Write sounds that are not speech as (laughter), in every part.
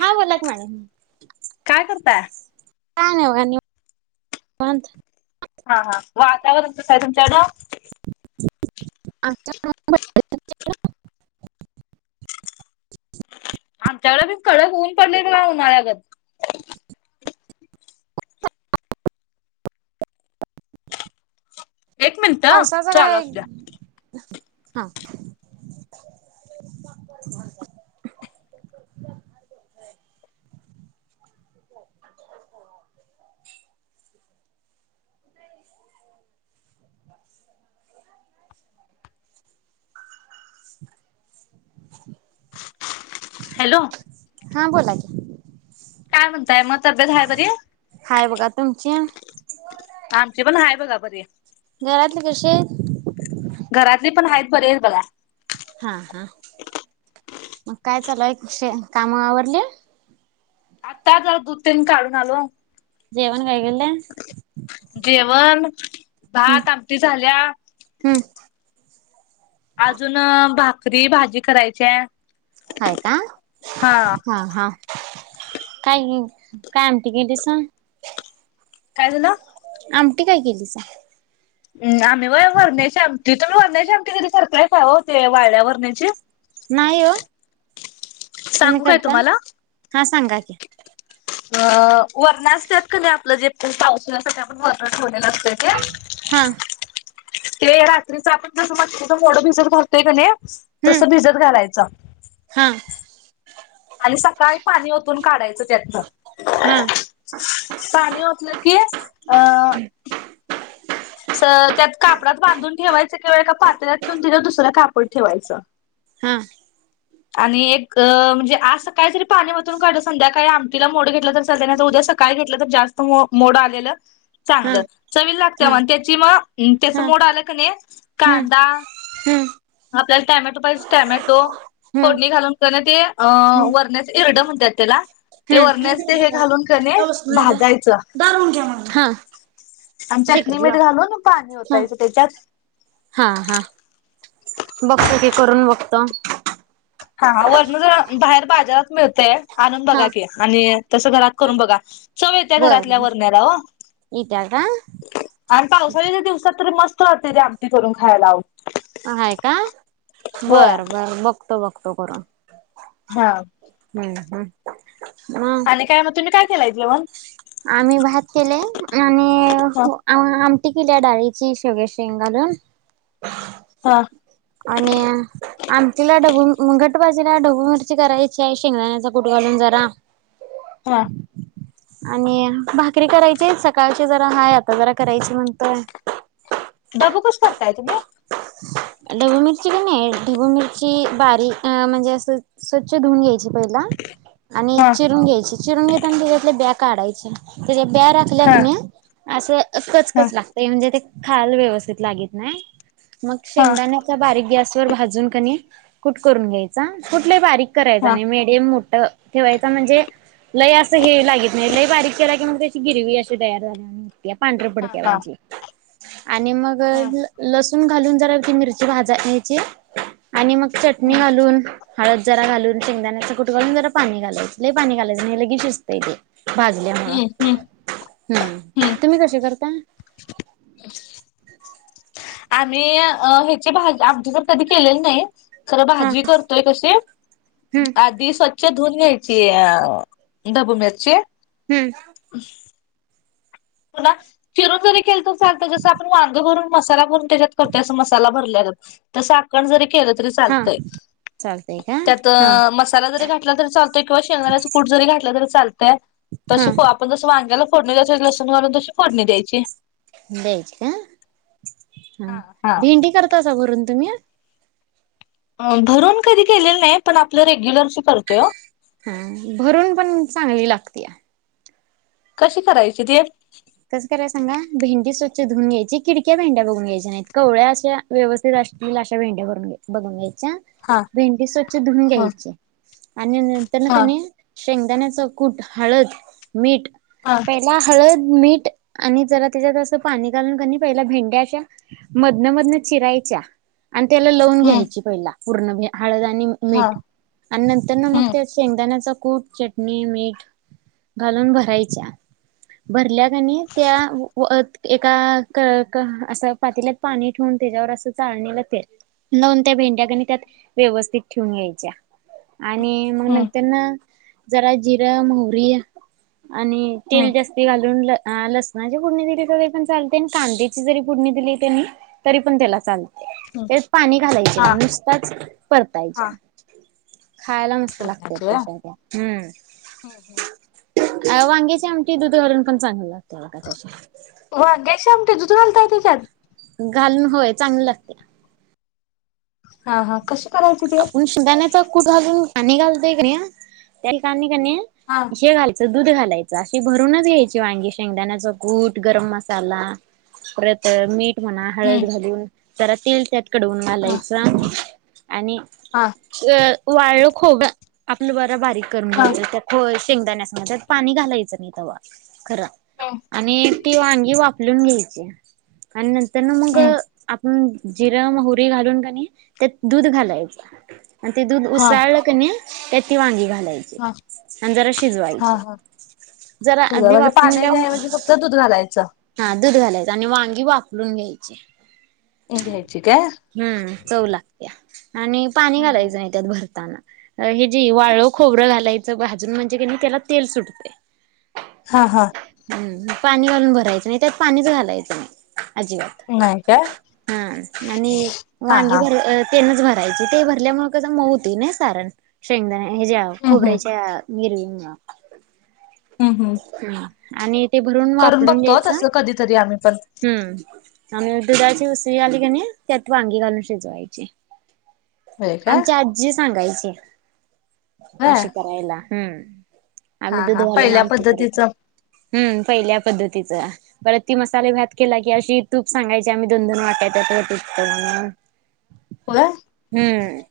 हा बोला कि मॅडम. करता का का (unintelligible) हा हा वातावरण कस आहे तुमच्याकडं? आमच्या (unintelligible) आमच्याकडे बी कडक ऊन पडले ना उन्हाळ्यागत. एक मिनिट हं पावसाच चालू काय असू द्या. हा (unintelligible) (inaudible) (inaudible) हॅलो? हा बोला की काय म्हणते? ताय म तब्येत हाय म बरी? हाय बघा तुमची आमची पण हाय बघा. बरीये घरातले कसे आहेत? घरातली पण आहेत बरी हायत बघा. हा, हा, मग काय चालुय कशी काम आवरली? आता जर दूधतेन काढून आलो. जेवन काय केलय? थ (inaudible) भात आमटी झाल्या ् (inaudible) अजून भा भाकरी, भाजी करायची आहे. हाय का? हा. हा. काय नई, काय आमटी केली सांग? काय झालं? आमटी काय केलीसा? आम्ही व्हय वरण्याची आमटी तुम्ही वरण्याची आमटी कधी करताय का? आवं ते वाळया वरण्याची? नाही हो, तुम्ही सांगू काय करता? तुम्हाला? सांगा की. अ.. वरणं असत्यात का नाही आपलं जे पावसाळीसाठी आपण वरण ठेवलेलं असते ते हा ते रात्रीचा आपण जस मटकीच मोडं भिजत घालतोय की नाही, तस हम्म भिजत घालायचं. हा आणि सकाळी पाणी ओतून काढायचं त्यातन, हा पाणी ओतलं की, स... त्यात कापडात बांधून ठेवायचं किंवा एका पातल्यात ठेवून तिथं दुसरं कापड ठेवायचं. हा. आणि एक अ.. म्हणजे आज सकाळी जरी पाणी ओतून काढलं, संध्याकाळी आमटीला मोड घेतलं तर चालतय, उद्या सकाळी घेतलं तर जास्त मो मोड आलेलं हा चांगलं. चवीला हा त्या हा (unintelligible) आ हम्म कांदा हम्म आपल्यालामटेमो हम्म फडणी घाून हम्म वरड म्हणात त्या (inaudible) नी मीठ घालून पानी हा ओतायचं त्याच्यात बघत की. करून बघत. हा, वर न, भायेर बाजारात मिळतेय. आणून बघा हा कीं. आनी.. तसं घरात करून बघा. चव येते घरातल्या बर वरण्याला ओ. येत्या का आन पावसाळ्याच्या दिवसात मस हं त्याची आमटी करून खायाला हवी. आहे कां? होय बरं. बरं. मग तं बघत करून. हा. हं, हं. आणि काय म तुम्ही पण? आम्ही भात केलेय. आनी.. ह आ., आमटी केलिया डाळीची. शेवग्याच्या शेंगा न. ह आणि... आमटीला (unintelligible) भाजीला ढबू मिरची करायची हाय. शेंगदाण्याचा कूट घालून जरा. हा. आणि भाकरी करायची हाईत. सकाळची जरा हाय आता. जरा करायची म्हनतोय आम्ही. डबू कस करताय तुम्ही? ढबू मिरची पण नाही. ढबू मिरची बारीक म्हणजे, असं स्वच्छ धुऊून घ्यायची. (unintelligible) आनी हा चिरून घायची. चिरून घेताना (unintelligible) काढायच्या. बिया राखल्या हा कीं नाई.. असं हा कचकच लागतेय म्हनजे खाआला व्यवस्थित लगीत नाय? मग हा शेंगदाण्याचा बारीक गॅस तूर भाजून कां नई, कूट करून घ्यायचा. कूट लई बारीक करायचा हा नाही. मिडीयम ड. ठेवायचा म्हनजे? लय असं हे लगीत नाही. लय बारीक केला कीं मग ते.... ती गेली. मी अशी तयार झाले. या पांढरं हा फडक हा वजी. आणि मग.. हा ल लस. तुन घालून जरा ती मिरची भाजायची. आनी मग चटणी घालून हळद जरा घालून शेंगदाण्याचा कुटकाालून जरा पाणी घालायचं ल पाणी घालायचं हे ले शिजतय ते भाजल्या मूळ हम्म हम्म हम्म तुम्ही कसे करता आम्ही ह्याचे भाज आमटी जर कधी केलेली नाही खरं हा भाजी करतोय कसे हम्म आधी स् च्या धुून घ्यायची डाबू मिरची हम्म पु्हा चीरून जरी केल तर चालत जस आपण वांग भरून मसाला करून त्याच्यात कर अस मसाला भरले ज त सा आपण जरी घ क हा चालत चालतंय का हा त हा आपण जसं वांगाला फोडणी ून तशी फोडणी द्यायची द्यायची का हा भिंडी करता अस भरून तुम्ही भरून कधी केलेलं नाही पण आपलं रेग्युलर करतोय हा भरून पण चांगली लागते कशी करायची ते कसं कराय सांग भेंडी स्वच्छ धुन घ्यायची किडक्या भें्या बघून घ्यायच्या नाहीत कवळ्या अशा व्यवस्थित असतील अशा भेंड्या भरून बघून घ्याय हा भेंडी स्वच्छ धुून ह घ्यायचे आणि नंतर हा क शेंगदाण्याचा कूट हळद मीठ हा पहिला हळद मी आणि जरा त्याच्यात पाणी घालून कनी पहिल्या भेंड्या अशा मधन मधन चिरायच्या आणि त्याला लावून हम्म घ्यायची पहिला पूर्ण भ हळद आणि हा मीठ आणि नंतर ना मग हम्म त्या शेंगदाण्याचा कुट, चटणी -मीठ घालून भरायच्या भरल्या कधी त्या व एका असं पातीलात पाणी ठेवून त्याच्यावर असं चाळणीला तेल लाऊन, त्या भेंड्याकणी त्यात व्यवस्थित ठेवून घ्यायच्या आणि मग हम्म नंतरना जरा जिर, मोहरी आणि हम्म तेल जास्ती घालून अ लसणाची फुडणी दिली तरी पण चालते आणि कांद्याची जरी फुडणी दिली त्यानी तरी पण त्याला चालते. हम्म त्यात पाणी घालायचे हा नाही नुसताच हा परतायच्या. खायला मस्त लागते बदलायची त्याशा त्या हम्म, होय वांग्याची आमटी दूध घालून पण चांगल ध (unintelligible) घालताय तेच्यात? घालून होय चांगलं लागते. हा हा कशी करायची ती आपण शेंगदाण्याचा कूट घालून पाणी घालतोय कणी त्या ठिकाणी कणी हा हे घालायचं दूध घालायचं, अशी भरूनच घ्यायची वांगी, शेंगदाण्याचा कुट, गरम मसाला परत मीठ म्हणा, हम्म हळद घालून जरा तीळच्या कडवून हा घालायचं. आणि हा अ वाळं खोब आपलं ब बारीक करून हा घ्यायचं त्या खो शेंगदाण्यासंगत पाणी घालायचं नाही तेवा खर हम्म आणि ती वांगी वापर लुंन घ्यायची आणि नंतर नंऊन मग हम्म आप ह् जिरं -मोहरी घालून काणी त्यात दूध घालायचं. आणि ते दूध हा उसाळलं कणी त्यात ती वांगी घा घालायची हा आणि जरा हा शिजवायचं हा जरा शिजवा आदि म्हणजे वाफवून घ्या पाण्याच्या म ऐवजी फक्त दूध घालायचं हा दूध घालायचं आणि वांगी वा लुंगयचे इंग ध्यायची काय? चव लागत्या आणि पाणी घालायचं नाही त्यात भरताना. अ हे जे वाळ खोबरं घालायचं भाजून म्हणजे कणी त्याला तेल सुटते. हा हा हम पाणी घालून भरायचं नाही त्यात पाणीच घालायचं नाही अजिबात नाही काय हा आणि हा वांगी हा भर अ भरायचं ते भरल्यामुळे कसं माऊ होतय नाही सारण. शेंगदान्या हे हम्म हम्म ज्याखोबऱ्याच्या मीरवी ना हम्म हम्म हम् आणि ते भरून करून वाफवून बघतो घ्यायच तसं कधीतरी आम्ही पण हम्म आणि दुधाची उसळी आली क नाही त्यात वांगी घालून शिजवायची होय काय आमची आजी सांगायची हम होय अशी करायला हम्म आम्ही दूध घालून आमटी पद्धतीचा हम् पहिल्या पद्धतीच परत ती मसाले भात केला की अशी तूप सांगायची आम्ही दोन दोन वाटाय त्यात तूपत म्हण होय हम्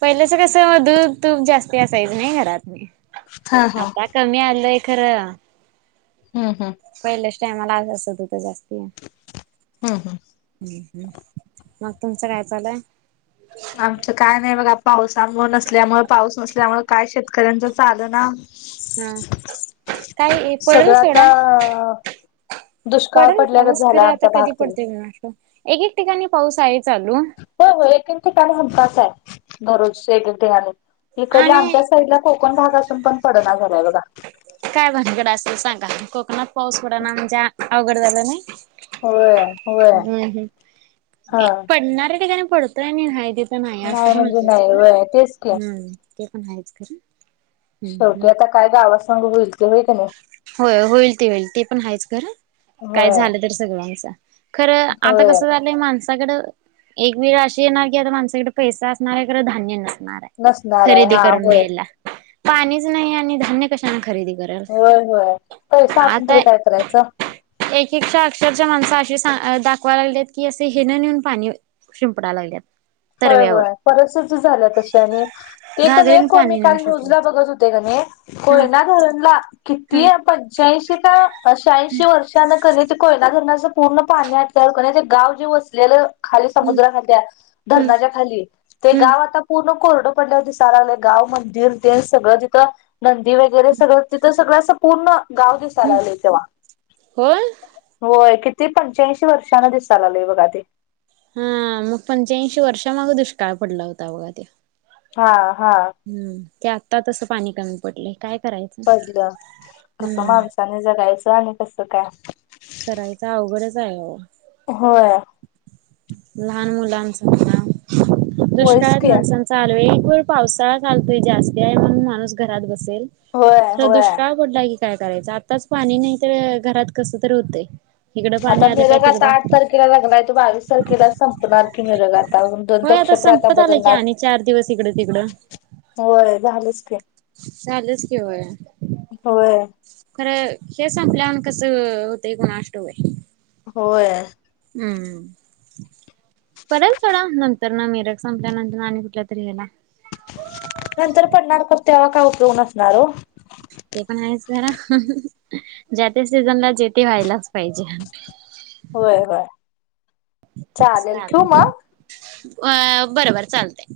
पहिल्याच कसं दूध तूप जास्ती असायचं नाही घरात नी हा हा आता कमी आलय अ खरां हम्म हम्म यमाला असं दुध जास्त हो हम्म हम्म हम् ह मग तुमचं काय चालंय आमचं काय नाही बघा पावसामुळे न असल्यामुळे पाऊस नसल्यामुळे काय शेतकऱ्यांच चालं ना हा काय पडेल सगळं आता सोडा दुष्काळ पडेल पडल्यागत पाऊस झाला खरं आता आमचा भाग कधी तरी पडते म कुणाष्टाऊ एक एक ठिकाणी पाऊस आहे चालू हो होय ठिकाणी मोठाच आहे दररोज एकडेे आले इकडल्या आणि आमच्या साईडला कोकण भागात पण पडणार झालाय बघा काय भानगड असेल सांगा कोकणात पाऊस बड ना जा अवघड झालं ना होय होय हम्म हा हम्म पडणार त्या त्या पडतयहाय नाही म्हणजे नाही व तेच क हम्म ते पण आहेच खरं हम्म शेवटी हम्म आता काय गावा अस (inaudible) होय होईल ते होईल ते पण आहेच खरं काय होय झालं तर सगळ्यांच खरं आता होय कसं व्हाय माणसाकडं एक वेळ अशी येणार की आता माणसाकडे पैसा असणार हाय, खरं धान्य नस नसणार आहे खरेदी हा करून होय यायला पाणीच नाही आणि (unintelligible) कशानं खरेदी करूया. होय होय पैसा असून तरी काय करायचं. तिक्षा अक्षरशा माणस अशी दाखवा लागलित की अस हे न नेऊन पाणी शिंपडा लागल्यात. होय तरव्यावर होय परिस्थिती झाल्या तसी आणि ते कनी घागरीन मी पाणी नेऊन काल न्यूजला शिंपडायचं बघत होते कनी हा कोयना धरणला किती हा पंच्याऐंशी का शहाऐंशी वर्षांनं ते कोय धरणाचं पूर्ण पाणी आटल्यावर कनी गाव जे वसल्याल खाली हम्म समुद्रा (unintelligible) हम्म धरणाच्या खाली ते हम्म गाव आता. पूर्ण कोरडं पडल्यावर दिसा लागलंय गाव मंदिर ते सगळं जिथं नंदी वगैरे सगळं तिथं सगळं असं पूर्ण. गाव दिसा हम्म लागले तेव्हा होय होय कि ते पंच्याऐंशी वर्षांन दिसालाले बघा ते. हम्म म पंच्याऐंशी वर्षा माग दुष्काळ पडला होता बघा तोय. हा. हा हम्म. की आत्ता तसं पाणी कमी पडलय काय करायचं पडलं कसं हम्म माणसानी जगायचं. त आणि कसं काय? चालू. होय. लहान मुलाचं ना. होयच दुष्काळात की माणसाचं हाल वे व्हय पावसाळा चालतोय जास्ती हाय, म्हणून माणूस घरात बस सेल होय खर होय दुष्काळ पडलाय की काय करायचं आताच पाणी नाइ तर घरात कसं तरी होतंय. इकडं आता पाणी आलं काय मेरगता तिकडं आठ तारखेला लागलाय तो (unintelligible) तीस तारखेला संपणार की निरग आता (unintelligible) होय नक्षत्र आता संपत आला की बदलणार आणि चार दिवस इकडं तिकडं. होय झालचं की चालूच की होय होय. खरं हे संपल्यावर आण कसं होतय कुणास ठव बाई. होय. हम्म पडल सोडा नंतर ना मिरक संपल्या नंतर आणि कुठल्या तरी हेला. नंतर पडणार तर तेव्हा काय उपयोग असणार ओ. ते पण हायचं खर ज्या त्या सीझनला जे ते व्हायलाच पाहिजे. होय होय चालेल ठेऊ म. चालतंय बरोबर चालतय.